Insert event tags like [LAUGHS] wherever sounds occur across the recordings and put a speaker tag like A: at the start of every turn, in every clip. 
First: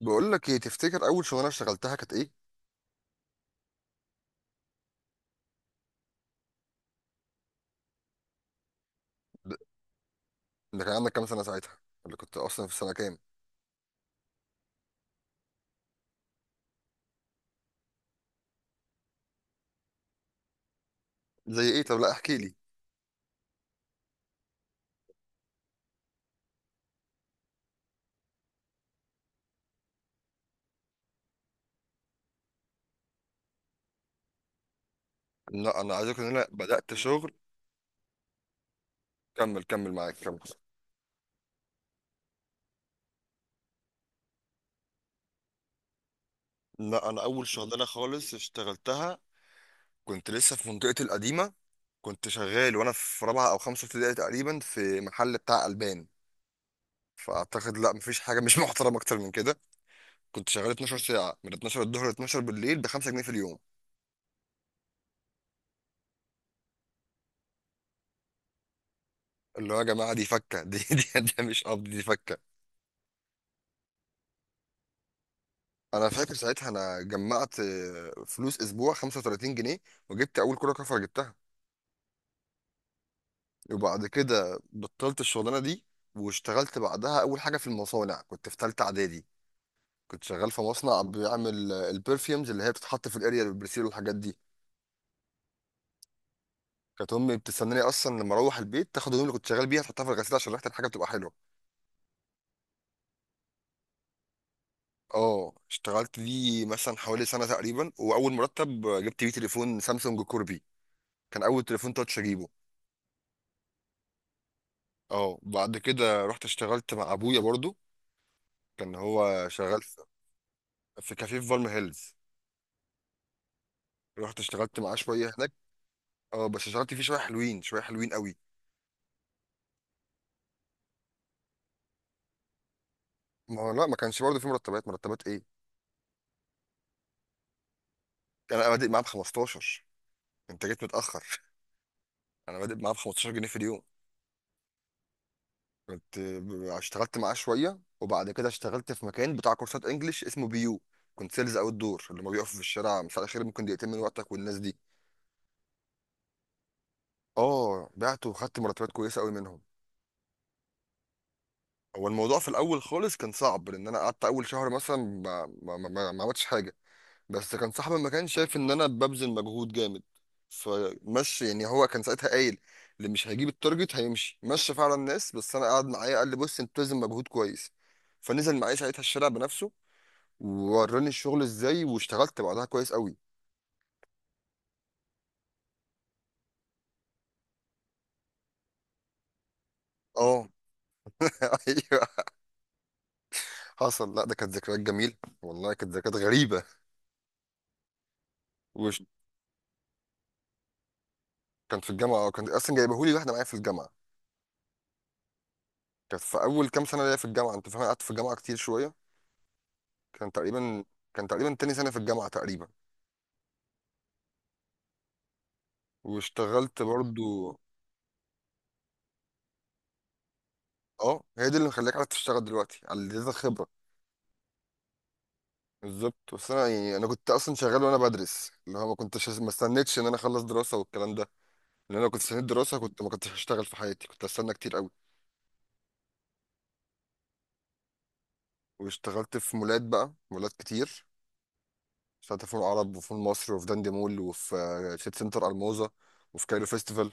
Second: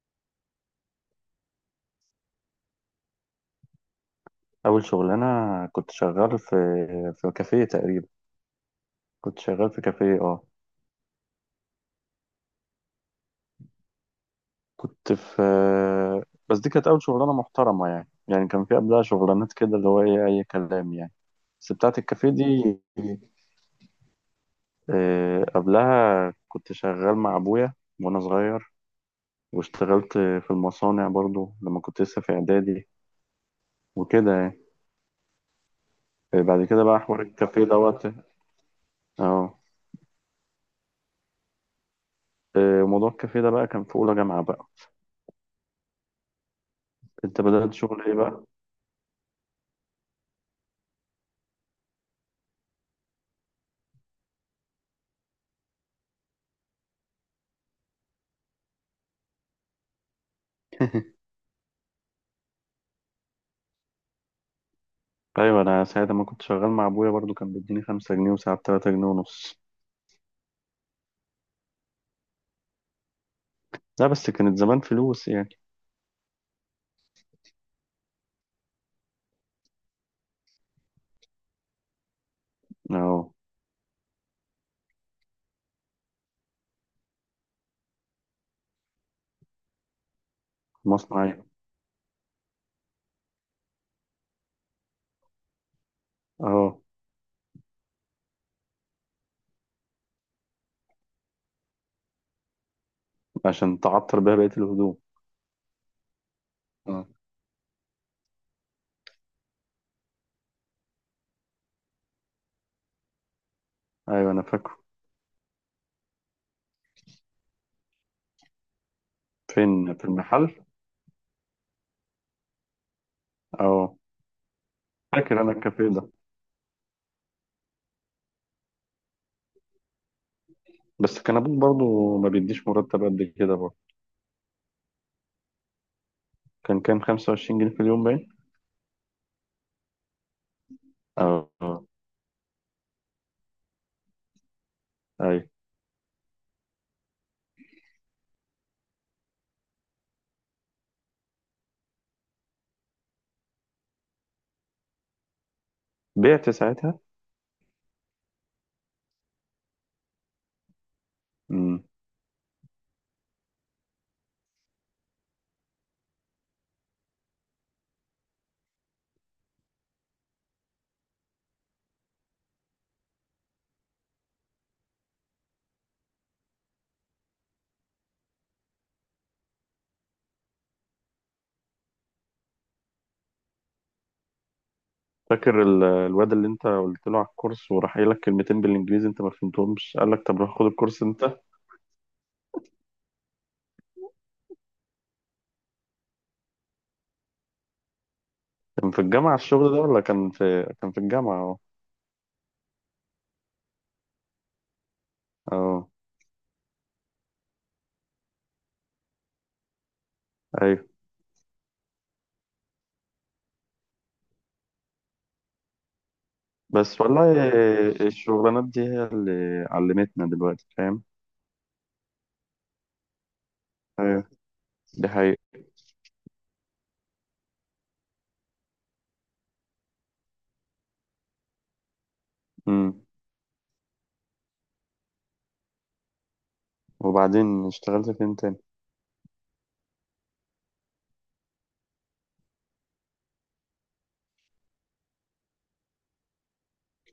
A: بقول لك ايه؟ تفتكر اول شغلانه اشتغلتها كانت ايه؟
B: أول شغلانة. كنت شغال في كافيه تقريبا. كنت
A: ده
B: شغال في كافيه. اه.
A: ده كان عندك كام سنه ساعتها؟ اللي كنت اصلا في سنه كام؟
B: كنت في بس دي كانت أول شغلانة محترمة، يعني كان في قبلها شغلانات كده اللي هو إيه، أي كلام يعني.
A: زي
B: بس
A: ايه؟
B: بتاعة
A: طب لا
B: الكافيه
A: احكي لي.
B: دي. قبلها كنت شغال مع أبويا وأنا صغير، واشتغلت في المصانع برضو لما كنت لسه في إعدادي وكده يعني.
A: لا انا عايزك ان انا
B: بعد كده
A: بدات
B: بقى حوار
A: شغل.
B: الكافيه دوت. اه.
A: كمل كمل معاك كمل.
B: موضوع الكافيه ده بقى كان في أولى جامعة بقى.
A: لا انا
B: أنت
A: اول
B: بدأت
A: شغلانه
B: شغل إيه
A: خالص
B: بقى؟
A: اشتغلتها كنت لسه في منطقتي القديمه. كنت شغال وانا في رابعه او خمسه ابتدائي تقريبا في محل بتاع البان. فاعتقد لا مفيش حاجه مش محترمه اكتر من كده. كنت شغال 12
B: [LAUGHS]
A: ساعه من 12 الظهر ل 12 بالليل ب 5 جنيه في اليوم.
B: ايوه، انا ساعه ما كنت شغال مع ابويا برضو كان بيديني 5 جنيه وساعات 3 جنيه ونص.
A: اللي هو يا جماعه دي فكه. [LAUGHS] دي مش قبض، دي فكه.
B: لا، بس كانت زمان فلوس يعني.
A: انا فاكر ساعتها انا جمعت فلوس اسبوع 35 جنيه، وجبت اول كرة كفر جبتها.
B: اه.
A: وبعد كده بطلت الشغلانة دي، واشتغلت بعدها اول حاجة في المصانع. كنت في ثالثة اعدادي. كنت شغال في مصنع
B: مصنعية.
A: بيعمل البرفيومز اللي هي بتتحط في الاريا البرسيل والحاجات دي.
B: اه.
A: كانت امي بتستناني اصلا لما اروح البيت تاخد الهدوم اللي كنت شغال بيها تحطها في الغسيل عشان ريحه الحاجه بتبقى حلوه.
B: عشان تعطر بيها بقية الهدوم.
A: اه، اشتغلت لي مثلا
B: اه.
A: حوالي سنه تقريبا، واول مرتب جبت بيه تليفون سامسونج كوربي. كان اول تليفون تاتش اجيبه.
B: ايوه، انا فاكره.
A: اه، بعد كده رحت اشتغلت مع ابويا برضو. كان هو شغال
B: فين؟
A: في
B: في المحل.
A: في كافيه في فالم هيلز.
B: اه.
A: رحت اشتغلت معاه شويه
B: فاكر
A: هناك.
B: انا الكافيه ده.
A: اه، بس اشتغلت فيه شويه حلوين، شويه حلوين قوي.
B: بس كان ابوك برضو ما بيديش مرتب قد كده
A: ما هو
B: برضو.
A: لا، ما كانش برضو في مرتبات، مرتبات ايه.
B: كان كام؟ 25 جنيه في اليوم باين.
A: كان انا بادئ معاه ب 15. انت جيت متاخر.
B: اه اه.
A: [LAUGHS] انا بادئ معاه ب 15 جنيه في اليوم.
B: ايوه،
A: اشتغلت معاه شويه، وبعد كده اشتغلت في مكان بتاع كورسات انجليش اسمه بي يو. كنت سيلز اوت دور اللي ما بيقفوا في الشارع: مساء الخير، ممكن دقيقتين من وقتك؟ والناس دي.
B: بعت ساعتها.
A: اه، بعت وخدت مرتبات كويسه قوي منهم.
B: امم.
A: هو الموضوع في الاول خالص كان صعب، لان انا قعدت اول شهر مثلا ما عملتش حاجه. بس كان صاحبي ما كان شايف ان انا ببذل مجهود جامد فمشي، يعني هو كان ساعتها قايل اللي مش هيجيب التارجت هيمشي. مشى فعلا الناس، بس انا قعد معايا قال لي: بص، انت بتبذل مجهود كويس. فنزل معايا ساعتها الشارع بنفسه ووراني الشغل ازاي، واشتغلت بعدها كويس قوي.
B: فاكر الواد اللي انت قلت له على الكورس وراح قايل لك كلمتين بالانجليزي انت ما فهمتهمش، قال لك طب
A: اه.
B: روح خد الكورس انت.
A: [LAUGHS] ايوه، حصل. لا ده كانت ذكريات جميله، والله كانت ذكريات غريبه.
B: كان في
A: وش.
B: الجامعة الشغل ده ولا كان في؟ كان في الجامعة. اه.
A: كان في الجامعه، كان اصلا جايبهولي واحده معايا في الجامعه.
B: اه.
A: كانت في اول كام سنه ليا في الجامعه، انت فاهم، أنا قعدت في الجامعه كتير شويه. كان تقريبا
B: ايوه.
A: كان تقريبا تاني سنه في الجامعه تقريبا، واشتغلت
B: بس
A: برضو.
B: والله الشغلانات دي هي اللي علمتنا دلوقتي، فاهم؟
A: اه، هي دي اللي مخليك عارف تشتغل دلوقتي، على اديتك خبره.
B: ايوه، دي حقيقة.
A: بالظبط. بس انا يعني انا كنت اصلا شغال وانا بدرس، اللي هو ما استنيتش ان انا اخلص دراسه والكلام ده. لان انا كنت استنيت دراسه، كنت
B: امم.
A: ما كنتش هشتغل في حياتي، كنت استنى كتير قوي.
B: وبعدين اشتغلت فين تاني؟
A: واشتغلت في مولات بقى، مولات كتير. اشتغلت في مول العرب، وفي مول مصر، وفي داندي مول، وفي سيتي سنتر الموزه، وفي كايرو فيستيفال.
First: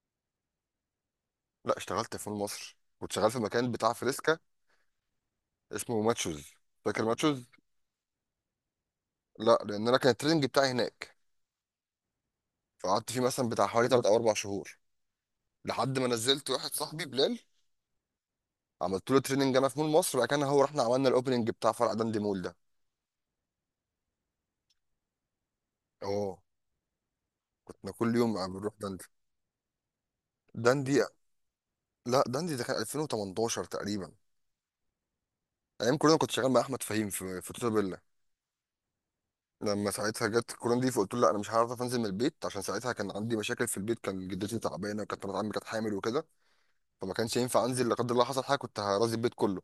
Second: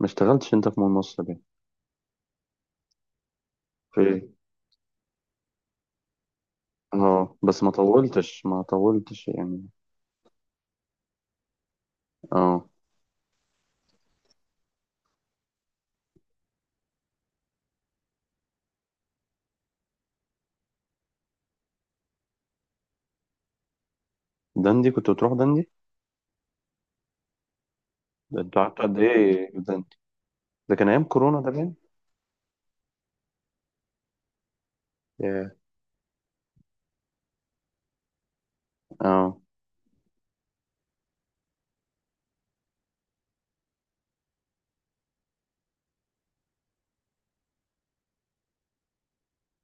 B: ما اشتغلتش انت في مول مصر دي؟
A: لا اشتغلت في مول مصر، كنت شغال في مكان بتاع
B: في ايه؟
A: فريسكا اسمه ماتشوز. فاكر
B: اه،
A: ماتشوز.
B: بس ما طولتش
A: لا،
B: يعني.
A: لان انا كان التريننج بتاعي هناك.
B: اه.
A: فقعدت فيه مثلا بتاع حوالي 3 او 4 شهور لحد ما نزلت واحد صاحبي بلال. عملت له تريننج انا في مول مصر بقى، كان هو رحنا عملنا الاوبننج بتاع فرع داندي مول ده.
B: دندي، كنت بتروح دندي؟
A: اه، كنا كل يوم
B: ده انت
A: بنروح
B: قعدت قد
A: داندي.
B: ايه في دندي؟ ده كان
A: داندي،
B: ايام كورونا ده باين.
A: لا داندي ده كان 2018 تقريبا.
B: ياه.
A: ايام كورونا كنت شغال مع احمد فهيم في توتا بيلا.
B: اه.
A: لما ساعتها جت كورونا دي فقلت له لا انا مش هعرف انزل من البيت، عشان ساعتها كان عندي مشاكل في البيت، كان جدتي تعبانه، وكانت مرات عمي كانت حامل وكده. فما كانش ينفع انزل، لا قدر الله حصل حاجه كنت هرازي البيت كله،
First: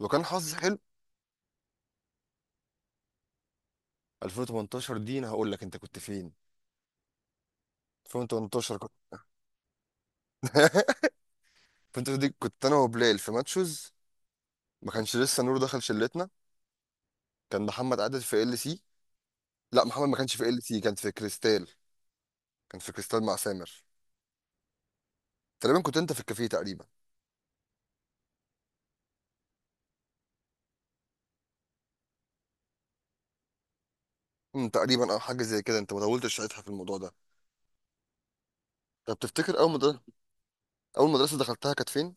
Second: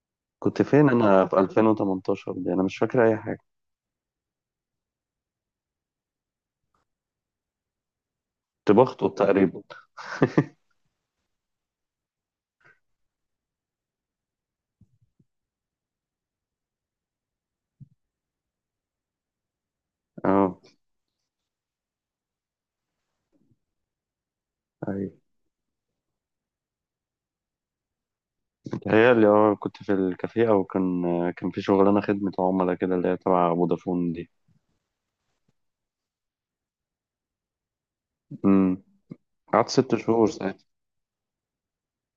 A: لو كان حظي
B: كنت
A: حلو.
B: فين انا في 2018 دي؟ انا مش فاكر اي حاجة.
A: 2018 دي انا هقول لك انت كنت فين.
B: كنت
A: 2018 كنت.
B: بخطب تقريبا.
A: [LAUGHS] 2018 دي كنت انا وبلال في ماتشوز، ما كانش لسه نور دخل شلتنا. كان محمد قاعد في ال سي. لا محمد ما كانش في
B: اه.
A: ال سي، كان في كريستال. كان في كريستال مع سامر.
B: ايوه.
A: تقريبا كنت انت في الكافيه تقريبا.
B: هي اللي هو كنت في الكافيه او كان كان في شغلانه خدمه عملاء كده اللي هي تبع فودافون دي.
A: امم، تقريبا او حاجه زي كده. انت ما طولتش ساعتها في الموضوع ده.
B: امم.
A: طب تفتكر
B: قعدت
A: اول
B: ست
A: مدرسه؟
B: شهور ساعتها.
A: اول مدرسه دخلتها كانت فين؟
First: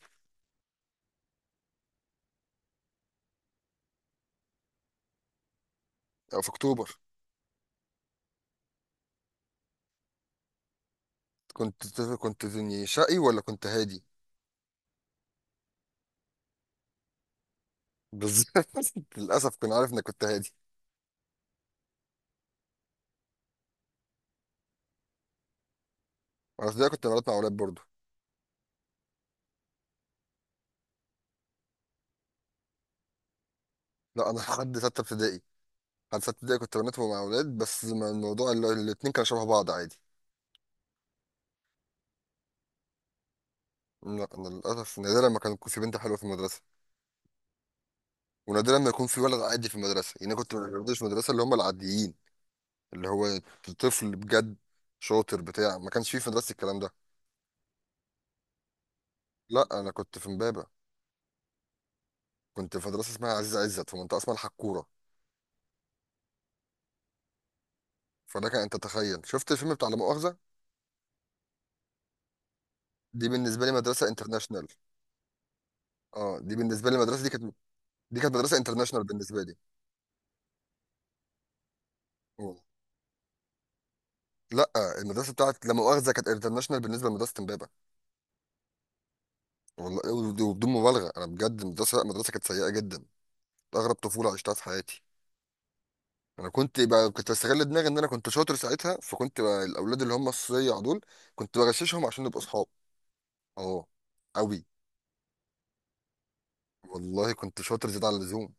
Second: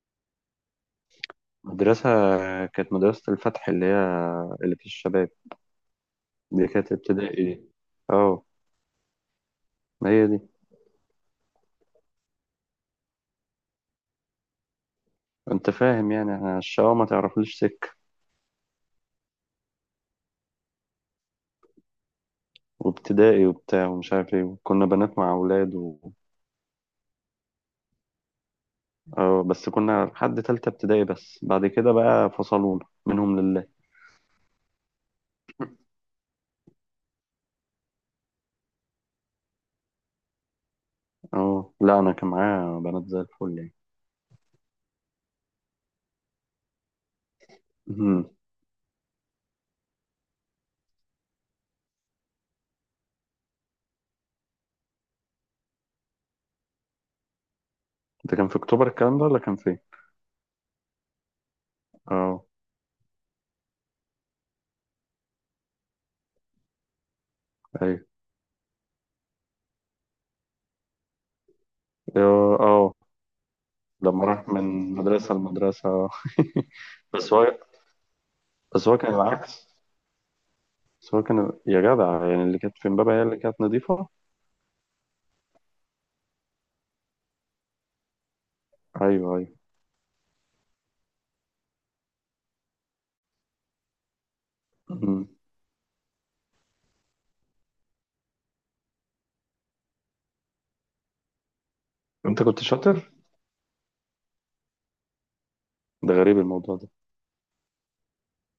B: المدرسه كانت مدرسه الفتح، اللي هي اللي في الشباب.
A: او في
B: دي كانت
A: اكتوبر؟
B: ابتدائي. اه. ما هي دي.
A: كنت شقي ولا كنت هادي؟
B: انت فاهم يعني احنا الشقاوة ما تعرفليش سك.
A: بالظبط. [LAUGHS] للاسف كنت عارف انك كنت هادي.
B: وابتدائي وبتاع ومش عارف ايه، كنا بنات مع اولاد و...
A: انا في البدايه كنت بنات مع اولاد برضو.
B: اه، بس كنا لحد تالتة ابتدائي، بس بعد كده بقى فصلونا منهم لله.
A: لا انا لحد سته ابتدائي. لحد سته ابتدائي كنت بنات مع اولاد، بس ما الموضوع الاتنين كانوا شبه بعض عادي.
B: اه. لا، انا كان معايا بنات زي الفل يعني.
A: لا انا للاسف نادرا ما كان يكون في بنت حلوه في المدرسه،
B: [LAUGHS]
A: ونادرا ما يكون في ولد عادي في المدرسه. يعني أنا كنت ما بقابلش في المدرسه اللي هم العاديين، اللي هو طفل بجد، شاطر بتاع. ما كانش فيه في مدرستي الكلام ده.
B: ده كان في اكتوبر الكلام ده ولا كان
A: لا
B: فين؟
A: انا كنت في امبابه.
B: اه.
A: كنت في مدرسه اسمها عزيز عزت في منطقه اسمها الحكوره.
B: ايوه.
A: فده كان، انت تخيل شفت الفيلم بتاع لا مؤاخذه؟
B: اه.
A: دي بالنسبه لي مدرسه
B: لما راح
A: انترناشونال.
B: من مدرسة لمدرسة.
A: اه دي بالنسبه لي المدرسه دي
B: بس
A: كانت،
B: هو
A: دي كانت مدرسه
B: بس هو
A: انترناشونال
B: كان
A: بالنسبه لي.
B: العكس. بس هو كان يا جدع، يعني اللي
A: والله
B: كانت في امبابة هي اللي كانت نظيفة.
A: لا، المدرسه بتاعت لا مؤاخذه كانت انترناشونال بالنسبه لمدرسه امبابه.
B: ايوه ايوه.
A: والله وبدون مبالغه انا بجد المدرسه، لا مدرسه، كانت سيئه جدا. اغرب طفوله عشتها في حياتي.
B: أمم.
A: انا كنت بقى كنت بستغل دماغي ان انا كنت شاطر ساعتها. فكنت بقى الاولاد اللي هم الصيع دول كنت بغششهم عشان نبقى
B: انت كنت
A: اصحاب.
B: شاطر؟
A: اه، قوي.
B: ده غريب الموضوع ده.
A: والله كنت شاطر زياده عن اللزوم.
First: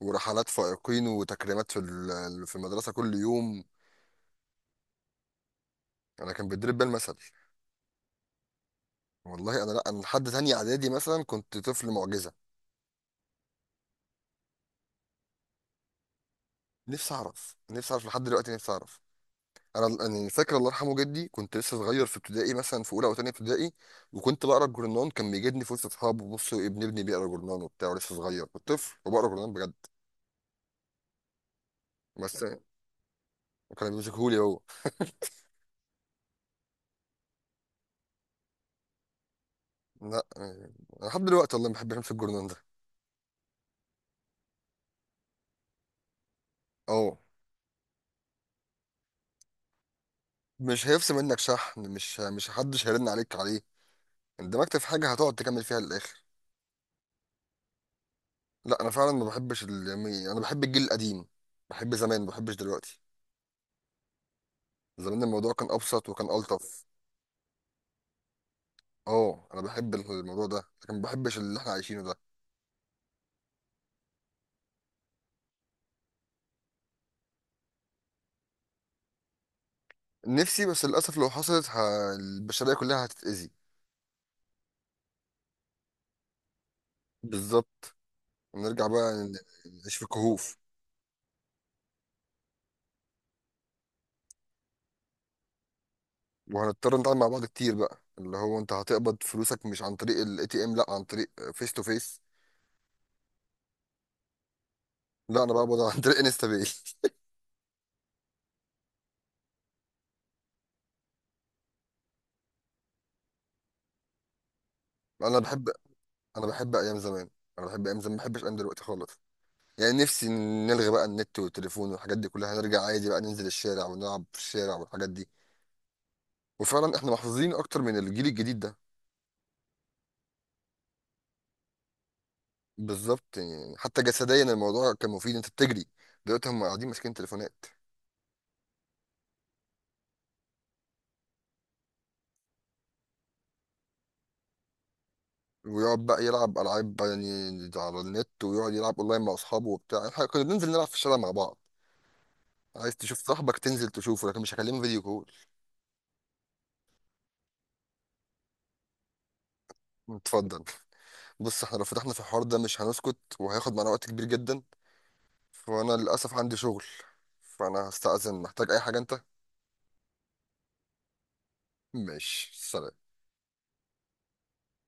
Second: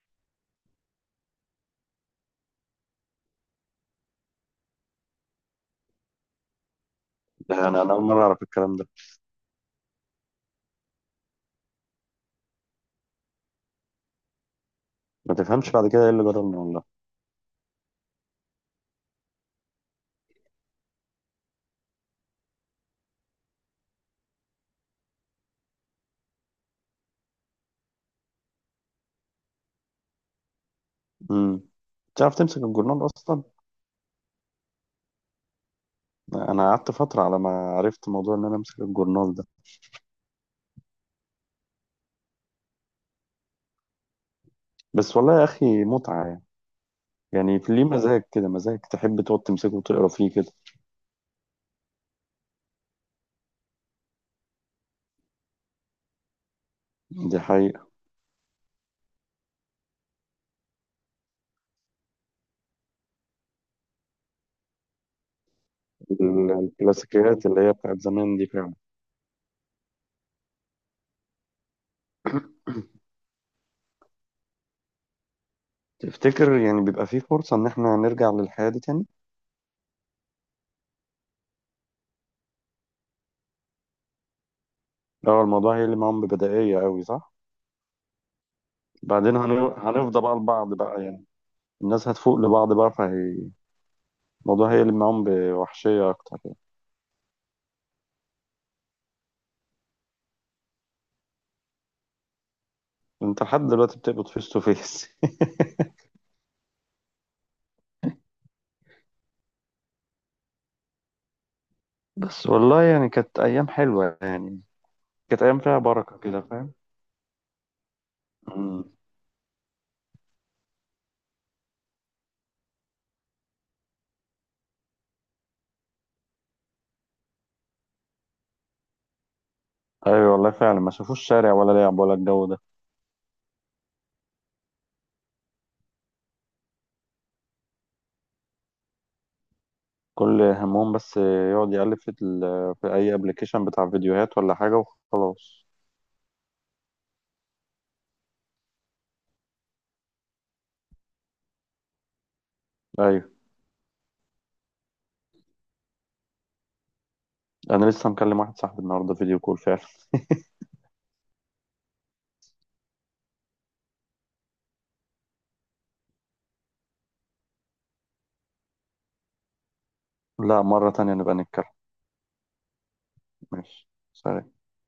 A: ورحلات فائقين وتكريمات في في المدرسه كل يوم. انا كان بيدرب بيا المثل.
B: ده انا اول مرة اعرف الكلام ده.
A: والله انا، لا انا لحد تانية اعدادي مثلا كنت طفل معجزه.
B: ما تفهمش بعد كده ايه اللي جرالنا والله.
A: نفسي اعرف، نفسي اعرف لحد دلوقتي، نفسي اعرف. انا يعني فاكر الله يرحمه جدي، كنت لسه صغير في ابتدائي مثلا في اولى او تانية ابتدائي، وكنت بقرا الجورنان. كان بيجدني في وسط اصحابه: بص ابن ابني بيقرا جورنان وبتاع، ولسه صغير. كنت طفل وبقرا جورنان بجد.
B: امم. تعرف
A: بس.
B: تمسك الجورنال اصلا؟
A: وكان بيمسكهولي هو.
B: انا قعدت فترة على ما عرفت موضوع ان انا امسك الجورنال ده.
A: لا يعني أنا لحد دلوقتي والله ما بحبش امسك الجورنان ده.
B: بس والله يا اخي متعة يعني.
A: اه.
B: يعني ليه مزاج كده، مزاج تحب تقعد تمسكه وتقرا فيه كده.
A: مش هيفصل منك شحن مش حدش هيرن عليك عليه. اندمجت في حاجه هتقعد تكمل فيها للاخر.
B: دي حقيقة.
A: لا انا فعلا ما بحبش يعني انا بحب الجيل القديم. بحب زمان، ما بحبش دلوقتي. زمان الموضوع كان ابسط وكان الطف.
B: الكلاسيكيات اللي هي بتاعت زمان دي فعلا.
A: اه، انا بحب الموضوع ده، لكن ما بحبش اللي احنا عايشينه ده.
B: تفتكر يعني بيبقى في فرصة إن إحنا نرجع للحياة دي تاني؟
A: نفسي، بس للاسف لو حصلت البشريه كلها هتتاذي.
B: لو الموضوع هي اللي معاهم ببدائية أوي، صح؟
A: بالظبط. نرجع بقى ن-
B: بعدين
A: نعيش في
B: هنفضى بقى
A: كهوف.
B: لبعض بقى يعني. الناس هتفوق لبعض بقى فهي. الموضوع هي اللي معاهم بوحشية أكتر يعني.
A: وهنضطر نتعامل مع بعض كتير بقى، اللي هو انت هتقبض فلوسك مش عن طريق الاي تي ام، لا عن طريق فيس تو فيس.
B: أنت لحد دلوقتي بتقبض فيس تو فيس؟
A: لا
B: [LAUGHS]
A: انا بقبض عن طريق انستا باي.
B: بس والله يعني كانت أيام حلوة يعني.
A: [LAUGHS] انا
B: كانت أيام
A: بحب،
B: فيها بركة كده،
A: انا
B: فاهم؟
A: بحب ايام زمان. انا بحب ايام زمان، ما بحبش ايام دلوقتي
B: مم.
A: خالص. يعني نفسي نلغي بقى النت والتليفون والحاجات دي كلها، هنرجع عادي بقى ننزل الشارع ونلعب في الشارع والحاجات دي. وفعلا احنا محظوظين اكتر من الجيل الجديد ده.
B: أيوة والله فعلا، ما شافوش شارع ولا لعب ولا الجو ده.
A: بالظبط، يعني حتى جسديا الموضوع كان مفيد، انت بتجري. دلوقتي هم قاعدين ماسكين تليفونات.
B: كل همهم بس يقعد يقلب في اي ابلكيشن بتاع فيديوهات ولا حاجه وخلاص.
A: ويقعد بقى يلعب العاب بقى يعني على النت، ويقعد يلعب اونلاين مع اصحابه وبتاع. احنا كنا بننزل نلعب في الشارع مع بعض. عايز تشوف
B: ايوه،
A: صاحبك تنزل تشوفه، لكن مش هكلمه فيديو كول.
B: انا لسه مكلم واحد صاحبي النهارده فيديو كول فعلا.
A: اتفضل. بص احنا لو فتحنا في الحوار ده مش هنسكت، وهياخد معانا وقت كبير جدا. فانا للاسف عندي شغل، فانا هستأذن. محتاج اي حاجة انت؟
B: [LAUGHS] لا، مره تانية نبقى نتكلم.
A: ماشي، سلام.
B: ماشي سلام.